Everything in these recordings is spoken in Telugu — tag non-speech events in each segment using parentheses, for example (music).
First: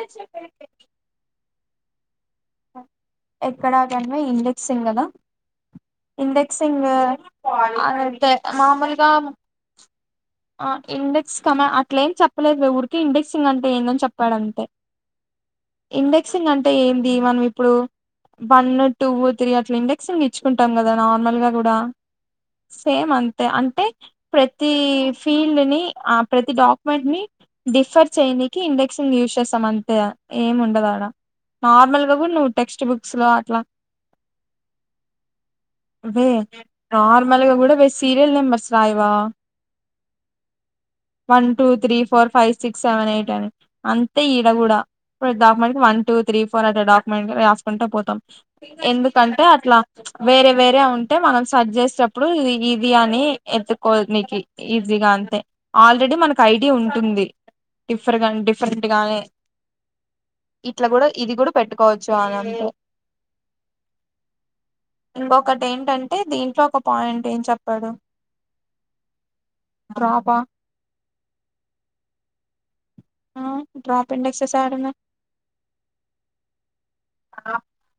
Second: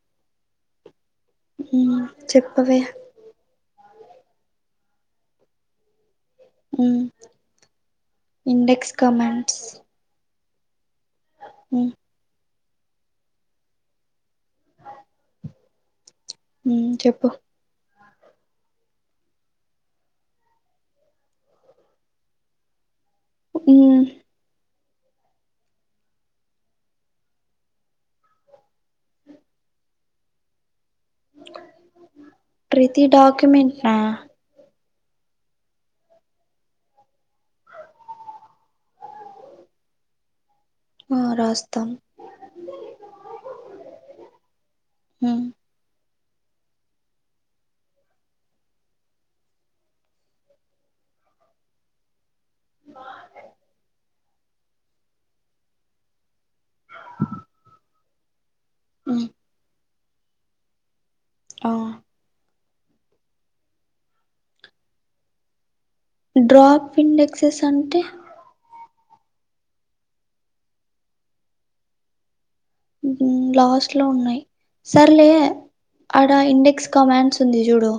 ఎంత సేపు అయింది అండి ఉ చెప్పవే ఎక్కడా కని మే ఇండెక్స్ంగ్ న ఇండెక్స్ సింగ్ ఉమ్ అంతా ఇండెక్స్ మామూలుగా కమెంట్స్ ఆ ఇండెక్స్ కమ ఉమ్ అట్ల ఏం చెప్పలేదు వే ఊరికె ఇండెక్సింగ్ అంటే ఏందని చెప్పాడు అంతే ఇండెక్సింగ్ అంటే ఉమ్ ఏం చెప్పు ఇప్పుడు వన్ టూ త్రీ అట్లా ఇండెక్స్ ఇచ్చుకుంటాం కదా నార్మల్ గా కూడా సేమ్ అంతే అంటే ఉమ్ ప్రతి ఫీల్డ్ ని ఆ ప్రతి డాక్యుమెంట్ ని డిఫర్ చేనికి ఇండెక్స్ంగ్ యూజ్ చేస్తాం అంతే ఏమి ఉండదు ఆడ నార్మల్ గా కూడా నువ్వు టెక్స్ట్ ప్రతి బుక్స్ లో అట్లా డాక్యుమెంట్నా వే నార్మల్గా కూడా వే సీరియల్ నెంబర్స్ రాయవా ఆ వన్ టూ రాస్తాం three four five six seven eight అని అంతే ఈడ కూడా ఇప్పుడు ఉమ్ document one two three four అట్లా డాక్యుమెంట్ రాసుకుంట పోతాం ఎందుకంటే అట్లా వేరే వేరే ఉంటే మనం సజ్ చేసి చె ఇప్పుడు ఇది ఇది అని ఎత్తుకోనేకి ఈజీగా అంతే ఆల్రెడీ మనకు ఐడి ఉంటుంది డిఫరె డిఫరెంట్ గానే ఉమ్ ఇట్లా కూడా ఇది కూడా ఆ పెట్టుకోవచ్చు అని అంతే ఇంకొకటి ఏంటంటే అంటే దీంట్లో ఒక డ్రాప్ పాయింట్ ఏం ఇండెక్సెస్ చెప్పాడు అంటే బపా ఆ! ఉమ్ లాస్ట్ లో డ్రాప్ ఉన్నాయి ఇండెక్సెస్ యాడున్నాయి సర్లే అడ ఇండెక్స్ కమాంట్స్ ఉంది జూడు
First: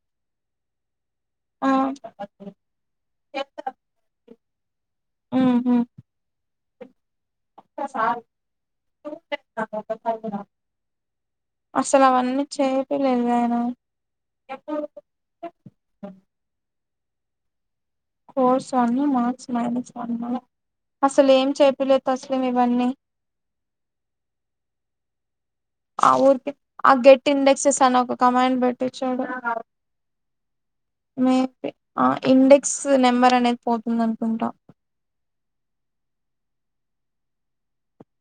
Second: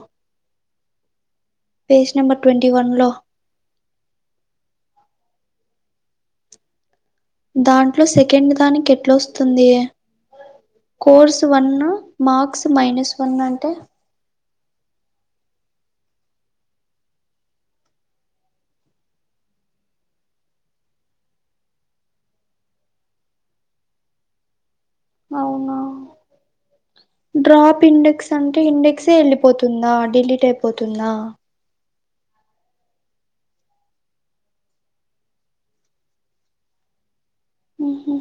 ఆ పేజ్ నంబర్ ట్వంటీ వన్ లో ఆహా దాంట్లో సెకండ్ దానికి ఎట్లా వస్తుంది కోర్స్ వన్ అసలు అవన్నీ మార్క్స్ మైనస్ వన్ అంటే ఎక్కడికి course one marks minus one అసలు ఏం చేపిలేదు తసడెం ఇవన్నీ అవునా ఆ ఊరికే ఆ గెట్ ఇండెక్సెస్ డ్రాప్ అని ఒక ఇండెక్స్ కమాండ్ అంటే ఇండెక్సే పెట్టించాడు వెళ్ళిపోతుందా డిలీట్ అయిపోతుందా మే ఆ ఇండెక్స్ నెంబర్ అనేది పోతుంది అనుకుంటా ఉహ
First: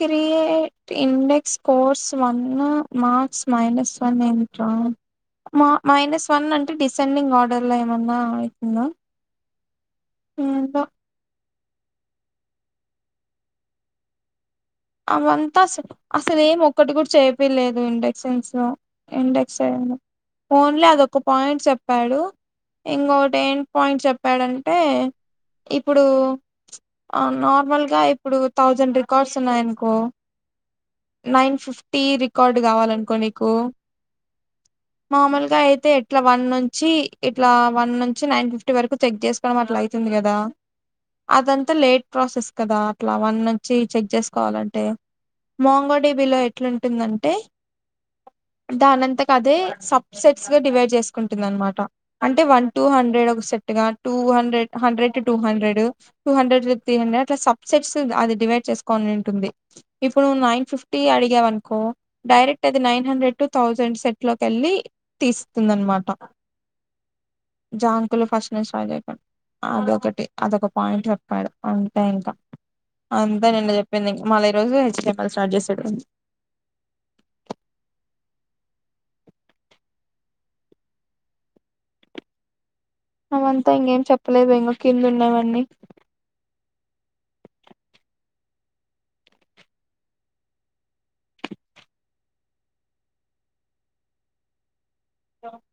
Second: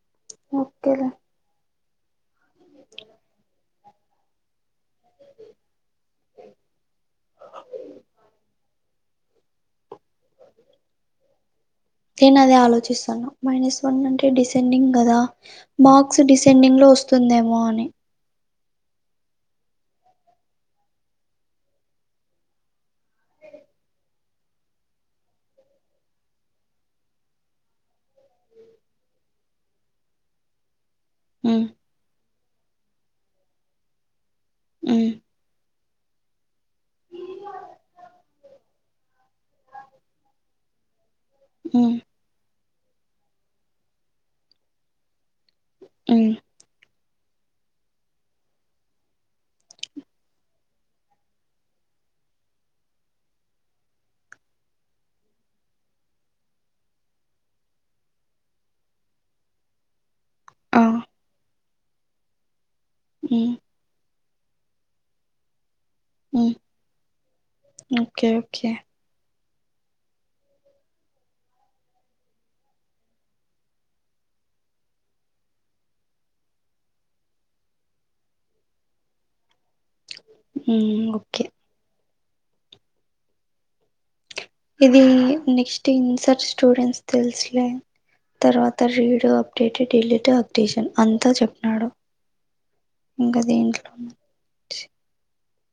క్రియేట్ ఓకేలే index course one marks minus (unintelligible) మా మైనస్ వన్ అంటే డిసెండింగ్ ఆర్డర్లో ఏమన్నా అయితుందా ఏందో నేను అదే ఆలోచిస్తాను మైనస్ వన్ అంటే డిసె డింగ్ కదా అవంతా అస మార్క్స్ డిసెండింగ్ లో వస్తుందేమో అని సెన్సో ఇండెక్స్ ఏమో ఫోన్ లే ఒక పాయింట్ చెప్తాడు ఇంకొటి ఏం పాయింట్ చెప్పాడంటే ఇప్పుడు ఆ నార్మల్ గా ఇప్పుడు థౌజండ్ రికార్డ్స్ ఉన్నాయి అన్ కో నైన్ ఉమ్ ఫిఫ్టీ రికార్డ్ కావాలనుకో నీకు మ్మ్ మాములుగా అయితే ఇట్లా వన్ నుంచి ఇట్లా వన్ నుంచి నైన్ ఫిఫ్టీ వరకు చెక్ చేసు కోవడం అట్ల అయితుంది కదా అదంతా ఉమ్ లేట్ ప్రాసెస్ కదా అట్లా వన్ నుంచి చెక్ చేసుకోవాలన్ టే ఉమ్ మోంగోడిబిలో ఎట్లుంటుందంటే దానింతక అదే సబ్ సెట్స్ గా డివైడ్ చేసుకుంటుంది అనమాట అంటే వన్ టూ హండ్రెడ్ ఒక సెట్ గా two hundred hundred to two hundred two hundred three hundred అట్ల సబ్ సెట్స్ అది డివైడ్ చేసుకొని ఉన్నింటుంది ఇప్పుడు ను నైన్ ఆ ఫిఫ్టీ అడిగావ్ అనుకో డైరెక్ట్ అది నైన్ హండ్రెడ్ టు ఉమ్ తౌసండ్ సెట్ ట్లోకి వెళ్ళి తీస్తుంది అనమాట ఉమ్ జాంకులు ఓకే ఫస్ట్ ఓకే నుంచి స్టార్ట్ చెయ్యకుండా అదొకటి అదొక పాయింట్ చెప్పాడు అంతే ఇంకా అంతే నిన్న చెప్పింది ఇ మళ్ళీ ఈ రోజు హెచ్ టి ప్పాల స్టార్ చేసాడు మ్మ్ ఓకే అవంతా ఇంగేం చెప్పలేదు ఇం కింద ఉన్నవన్నీ టె ఇన్సర్చ్ స్టూడెంట్స్ తెలుసులే తర్వాత రీడు అప్డేట్ డిలీట్ అప్టీషన్ అంతా చెప్పినాడు ఇంకా దీంట్లో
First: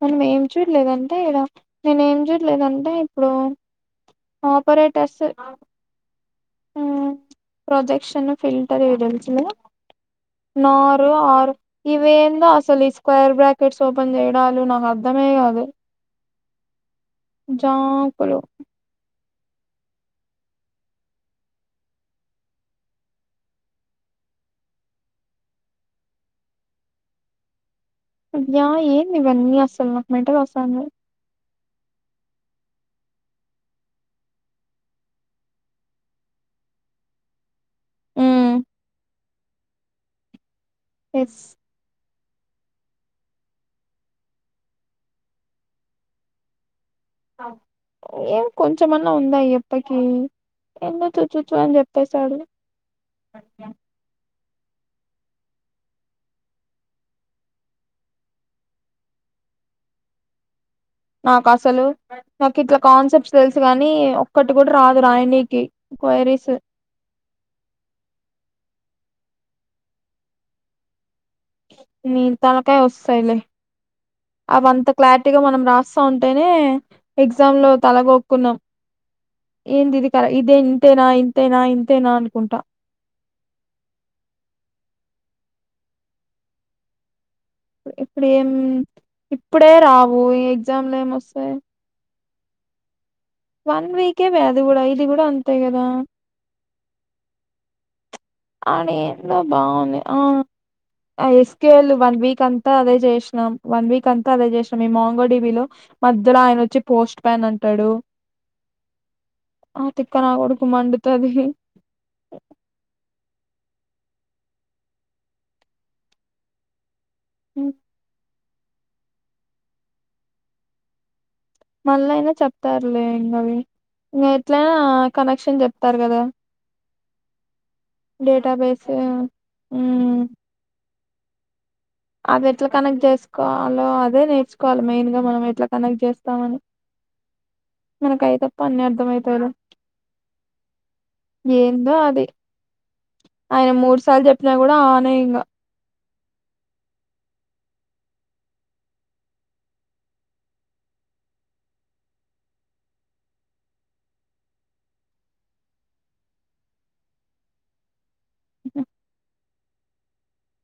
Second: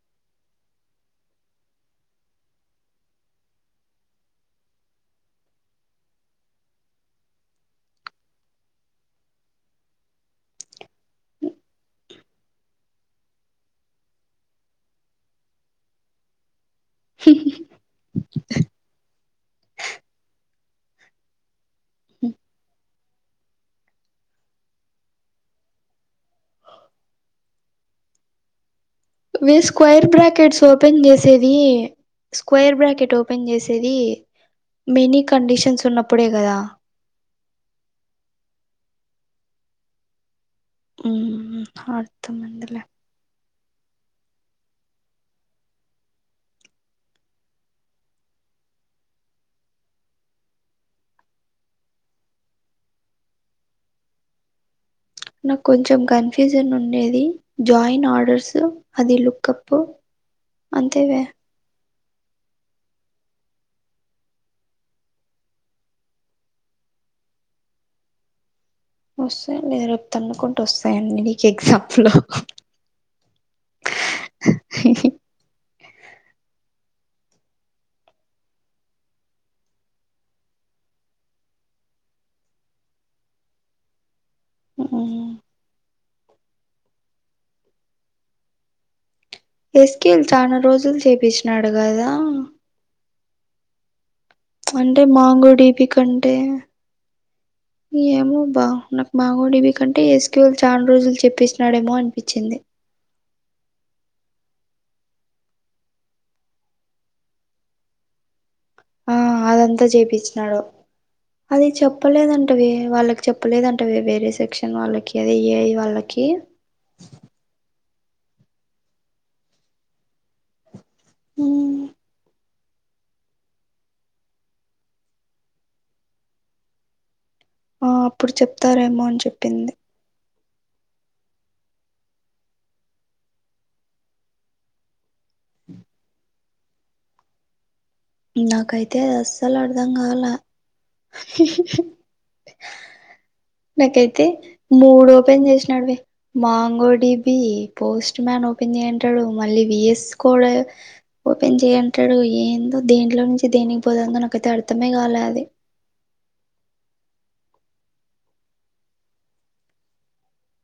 మనం ఏం చూడలేదంటే ఇడ నేను ఏం చూడలేదంటే ఇప్పుడు ఆపరేటర్స్ మ్మ్ ప్రొజెక్షను ఫిల్టరు ఇవి తెలుసు లే నోరు ఆరు ఇవి ఏందో అసలు ఈ స్క్వైర్ బ్రాకెట్స్ ఓపెన్ చేయడాలు నాకు అర్ధమే కాదు జాంకులు మ్మ్ సంధ్య ఏ వే స్క్వైర్ బ్రాకెట్స్ ఓపెన్ చేస్ సేది స్క్వేర్ బ్రాకెట్ ఓపెన్ చేసేది మెనీ కండిషన్స్ ఉన్నప్పుడే కదా ఎస్ అర్తు మంటల ఏం కొంచమన్నా ఉందా ఈయప్పకి ఏందో చు చు చ్చు అని చెప్పేశాడు నాకు కొంచెం కన్ఫ్యూజన్ ఉండేది జాయిన్ ఆర్డర్స్ అది లుక్ అప్ అంతే నాకు అసలు నాకు ఇట్లా కాన్సెప్ట్స్ తెలుసు కాని ఒక్కటి కూడా రాదు రాయనీకి క్వైరీస్ వస్తాయండి రేపు తన్నుకుంటూ వస్తాయి అన్ని మీ తలకాయ వస్తాయిలే అవంత క్లా టీగా మనం రాస్తా ఉంటేనే ఎగ్జామ్ లో తలగొక్కున్నాం ఏంది ఇది కర ఇదే ఇంతేనా ఇంతేనా ఇంతేనా అనుకుంటా మ్మ్ ఇప్పుడు ఏం ఇప్పుడే రావు ఈ ఎగ్జామ్ లో ఏం వస్తాయి గదా వన్ వీక్ ఏ వే అ అంటే మాంగోడిబి కంటే, ఏమో బా నాకు అడెందో మాంగో డిబి బాగుంది కంటే ఆ ఎస్క్యూఎల్ చాలా రోజులు అదే చేపించినాడేమో స్కేలు వన్ వీక్ అనిపించింది అంతా అదే చేస్ నామ్ వన్ వీక్ అంతా అదే చేసినాం ఈ మాంగోడిబిలో మధ్యలో ఆయనొచ్చి పోస్ట్ ప్యాన్ అంటాడు ఆ ఆ అదంతా తిక్క నా కొడుకు మండుతాది చెప్పలేదంట వే వాళ్ళకి చెప్పలేదంట వే వేరే సెక్షన్ వాళ్ళకి అదే ఎఐ వాళ్ళకి మ్ మ్మ్ మళ్ళ అయినా చెప్తారులే ఇంగ అవి ఇంగ ఎట్లయినా కనెక్షన్ చెప్తారు కదా! ఆ అప్పుడు డేటాబేస్ చెప్తారేమో అని చెప్పింది మ్మ్ అది ఎట్ల కనెక్ట్ చేసుకోవాలో అదే నేర్చుకోవాలి మెయిన్ గా మనం ఎట్ల కనెక్ట్ చేస్తామని మనకైతే పన్ని నాకైతే అర్థం అయితయిలే అస్సలు అర్థం కాల ఏందో అది ఆయన మూడు సార్లు చెప్పినా కూడ ఆనే ఇంగ నడువే మాంగోడిబి పోస్ట్ మ్యాన్ ఓపెన్ చెయ్యి అంటాడు మళ్ళీ విఎస్ కోడ్ ఓపెన్ చెయి అంటాడు ఏందో దేంట్లో నుంచి దేనికి పోతుందో నాకైతే అర్థమే కాలే అది.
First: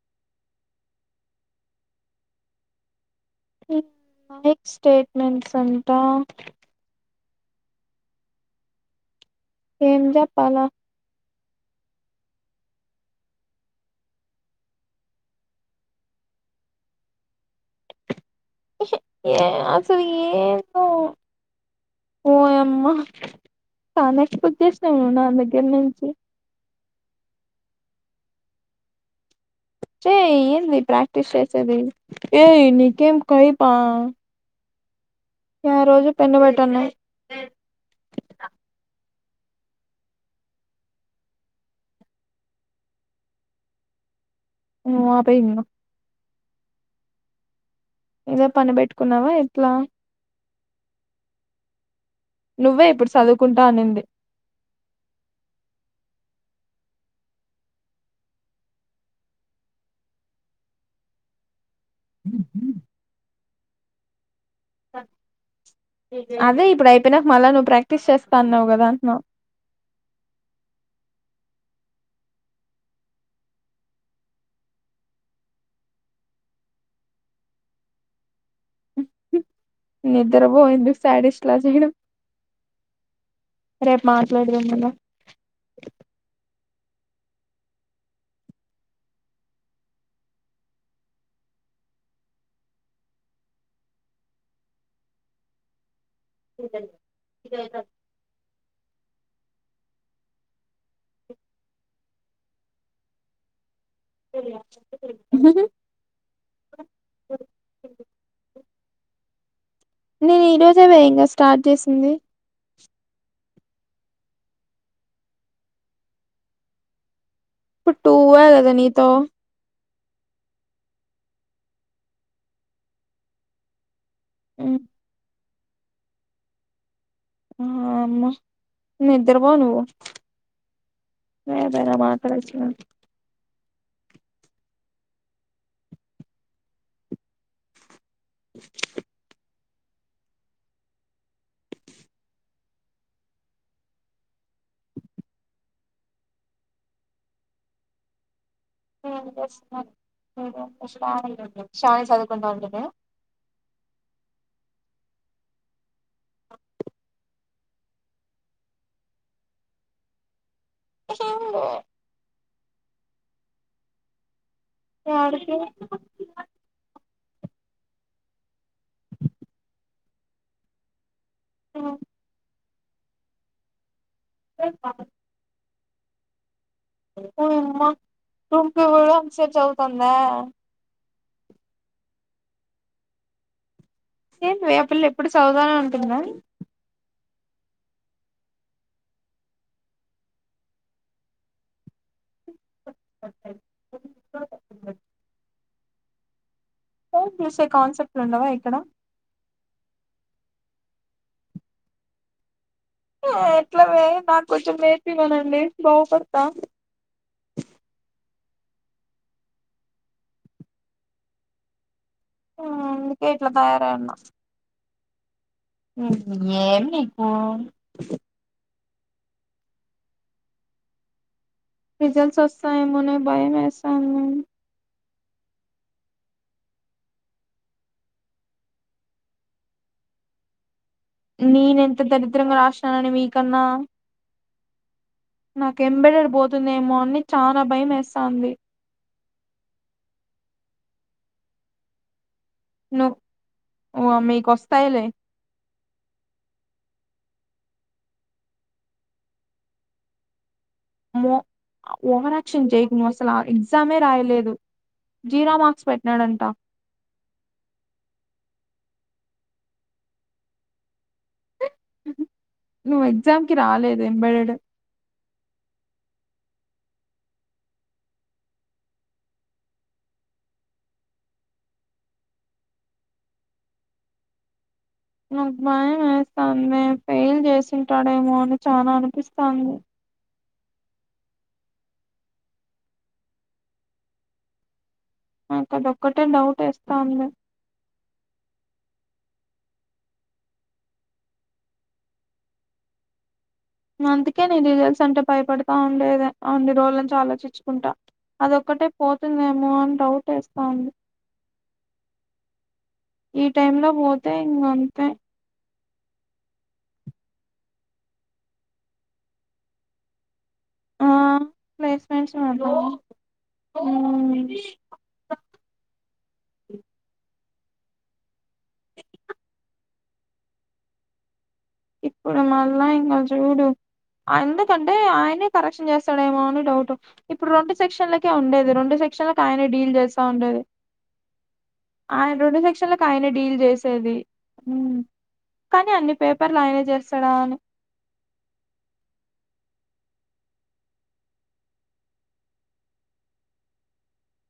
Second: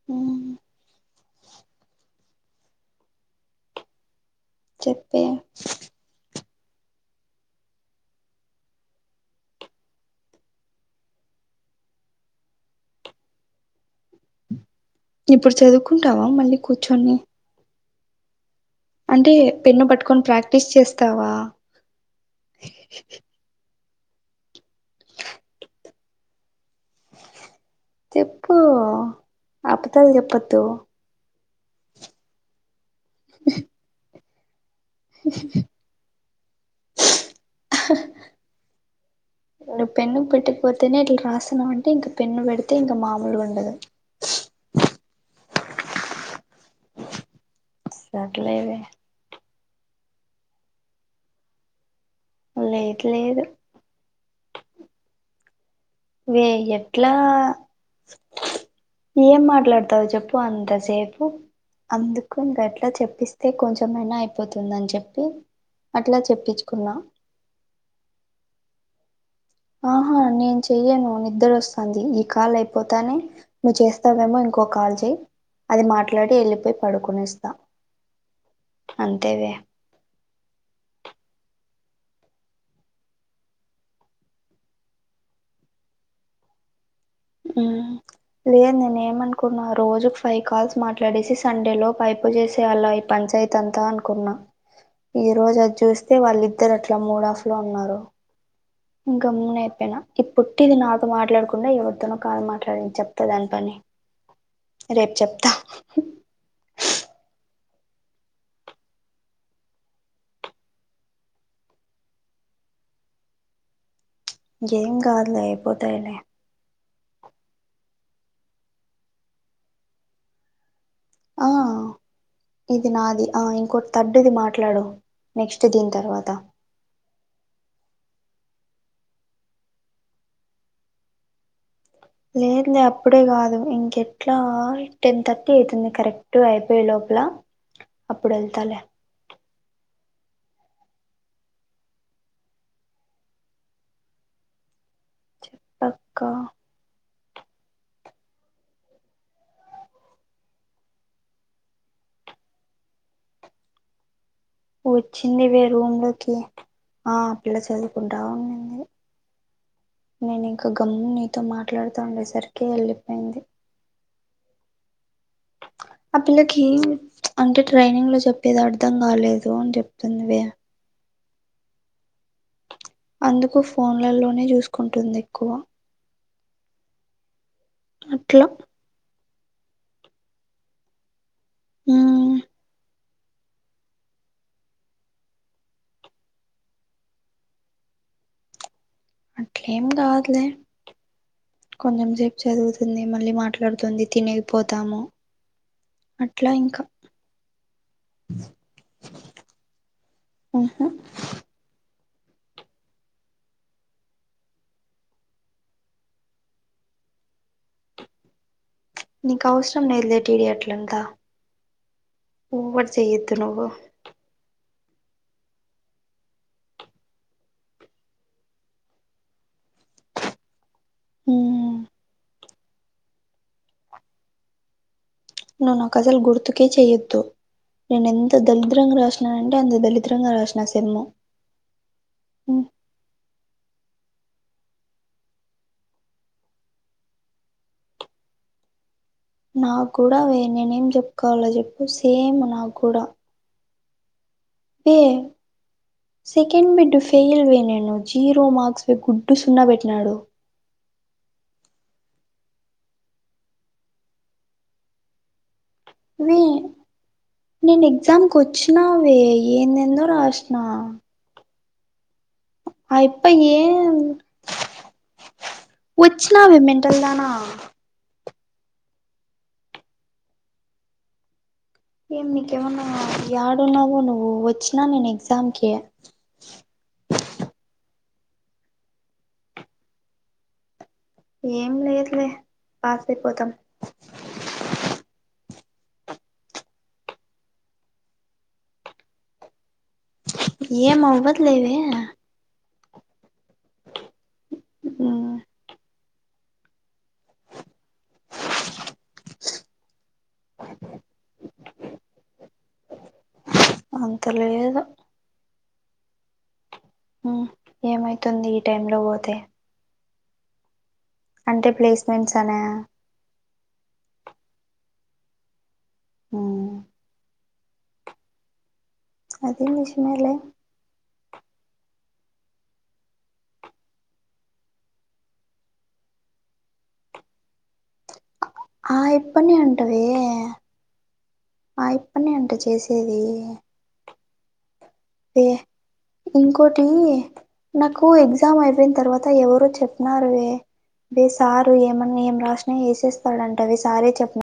మ్ మ్ మైక్ చెప్పే స్టేట్మెంట్స్ అంటా ఏం చెప్పాల ఇప్పుడు చదువుకుంటావా మళ్ళీ కూర్చొని అంటే ఏ పెన్ను అసలు పట్టుకొని ప్రాక్టీస్ ఏందో చేస్తావా ఓయమ్మా చానా ఎక్స్పెక్ట్ చేసినావు నువ్వు నా దగ్గర నుంచి చెప్పు అపద్ధాలు చెప్పొద్దు టీ షర్ట్స్ అవి ఏయ్ నికేమ్ కైపా? ఉహ్ ఇగ రోజు పెన్ను పెట్టన్నా అహ్ హ నువ్వు పెన్ను పెట్టకపోతేనే ఇట్ల రాస్తున్నావ్ అంటే ఇంక పెన్ను పెడితే ఇంక మామూలుగా ఉండదు. నువ్వు ఆపేయ్ ఇంగ ఇంగ పని సర్లేవే పెట్టుకున్నావ ఎట్లా? నువ్వే లేదు ఇప్పుడు లేదు చదువుకుంటా అనింది. వే ఎట్లా ఏం మాట్లాడతావ్ చెప్పు అంతసేపు అందుకు ఇంగ అట్ల చెప్పిస్తే కొంచమయినా అయిపోతుందని చెప్పి, అట్లా అదే ఇప్పుడు చెప్పించుకున్నా అయిపోయినాక మళ్ళా నువ్వు ప్రాక్టీస్ చేస్తా అన్నావు కదా అంటన్న ఆహా నేన్ చెయ్యను నిద్దరొస్తాంది ఈ కాల్ అయిపోతానే నువ్ చేస్తావేమో ఇంకో కాల్ చేయి అది మాట్లాడి వెళ్ళిపోయి పడుకొనేస్తా అంతేవే నిద్రపో ఎందుకు శాడిస్ట్ ల చేయడం రేపు మాట్లాడుదాం ఇంగ మ్ లేదు నేను ఏమనుకున్నా రోజుకి ఫైవ్ కాల్స్ మాట్లాడేసి సండే లోపు ఐపో చేసేయల్ల పంచాయతీ అంతా అనుకున్నా ఈ రోజు అచూస్. అయితే వాళ్ళిద్దరు అట్లా మూడ ఆఫ్ లో మళ్ళ ఉన్నారు. గమ్మున అయిపోయినా ఇ పొట్టిది నాతో మాట్లాడకుండా ఎవరితోనో కాదు మాట్లాడ చెప్తా దాని పని. రేప్ చెప్తా. నేను ఈ రోజే వేయంగా స్టార్ట్ చేసింది. ఏం కాద్లే అయిపోతాయిలే. ఇప్పుడ్ టూవ గాద నితో. ఆ ఇది నాది ఆ ఇంకోటి తర్డుది మాట్లాడు. నెక్స్ట్ దీన్ తర్వాత. అమ్మ నిద్రపో నువ్వు నిద్ర బ ను మా. లేదులే అప్ అప్పుడే కాదు ఇంకెట్లా టెన్ థర్టీ అవుతుంది కరెక్ట్ అయిపోయే లోపల. అప్పుడల్తలే. చెప్పక్క. రియంబస్మేంట్ ఏదో స్టాట్ అయితద్ షాన చదువుకుంటంటేనా కదా. వచ్చింది వే రూమ్ లోకి ఆ పిల్ల చదువుకుంటా ఉండింది. నేనింకా గమ్ము నీతో మాట్లాడుతా ఉండేసరికి వెళ్ళిపోయింది. యాడికి. ఆ పిల్లకి అంటే ట్రైనింగ్ లో చెప్పేది అర్ధం కాలేదు అని చెప్తుందివి. ఉ. అందుకు ఫోన్లలోనే చూసుకుంటుంది ఎక్కువ. అట్లా ఓయమ్మ వెళ అస చవుతుందా. ఉ. ఏంది వే ఆ పిల్లేప్పుడు చదువుతానే ఉంటుందా. అట్లేం కాదులే కొంచెం సపు. చదువుతుంది మళ్ళీ మాట్లాడుతుంది తినేకిపోతాము అట్లా ఇంకా. ఫెస్ చూసే కాన్సెప్ట్లు ఉండవా ఇక్కడ. ఆహా. ఎట్లవే నాకు కొంచెం నేర్చవనండి బాగుపస్తా. నీకు అవసరం నేదే టిడి అట్లంతా. ఆ ఓవర్ అందుకే చెయ్యొద్దు ఇట్ల నువ్వు తయారై ఉన్న. ఏం నీకు. ఉ. రిజల్ట్స్ వస్తాయెమోనే భయం వేస్తాంది. నువ్వు నాకు అసలు గుర్తుకే చెయ్యొద్దు. నేను ఎంత దరిద్రంగా రాసినను అంటే అంత దరిద్రంగా రాసిన సెమ్ము. నేనేంత దరిద్రంగా రాసిననేన్ మీకన్నా. నాకు ఎంబడర్ పోతుందేమో అని చానా భయం వేస్తవుంది. నా కూడా నేనేం చెప్పుకోవాల చెప్పు సేమ్ నాకు. ను ఓ మీకోస్. ఏ. సెకండ్ బిడ్డు ఫెయిల్ వే నిను జీరో మార్క్స్ గుడ్డు సున్నా పెట్టినాడు. మొ ఓవారాక్షన్ చేయకు అసలు ఆ ఎగ్జామే రాయలేదు జీరో మా. వీ. నేనేగ్జామ్క్ వచ్చినావే ఏందేందో రాసిన. నువ్వు ఆయప్ప ఎగ్జామ్ కి రాలేదు ఏంద్ ఎంబెడెడ్ వచ్చినామె మెంటల్ దానా ఏం నీకేమన్నా యాడున్నావో నువ్వు వచ్చినా ననేద్ నాకు భయం వేస్తాందే ఫెయిల్ చేసింటాడేమో అని చాల అనిపిస్తాంది ఏం లేదులే పాస్ అయిపోతం నాకు అదొక్కటే డౌటేస్తాంది ఏం అవ్వద్ లేవే ఇంగ అందుకే నేను రిజల్ట్స్ అంటే భయపడతా ఉండేదే అన్నిరోజుల నుంచి ఆలోచిచ్చుకుంటా అదొక్కటే పోతుందేమో అని డౌట్ వేస్తా ఉంది ఈ టైమ్ లో అంత పోతే ఇంగ లేదు అంతే ఊ ఏమైతుంది ఈ టైమ్ లో పోతే ఆ అంటే ప్లేస్మెంట్స్ ఇంగ అనా దాంట్లోనే ఊ మ్మ్ అది నిజమేలే ఇప్పుడు మళ్ళా ఇంగ చూడు ఎందుకంటే ఆయనే కరెక్షన్ చేస్తాడేమో అని డౌటు ఇప్పుడు రెండు సెక్షన్లకే ఉండేది ఇది రొండు ఆ సెక్షన్లకు యప్పనే ఆయనే డీల్ అంటవే చేస్తా ఉండేది ఆ యప్పనే ఆయన అంట రెండు సెక్షన్లకు చేసేది ఆయన డీల్ చేస్ సేది ఊ కానీ అన్ని పేప్ ఓటీ నాకూ ఎగ్జామ్ అయిపోయిన తర్వాత ఎవరో చెప్నారువే వే సారు ఏమన్న ఏం రాసినా వేసేస్తాడంట వే సారే చెప్నా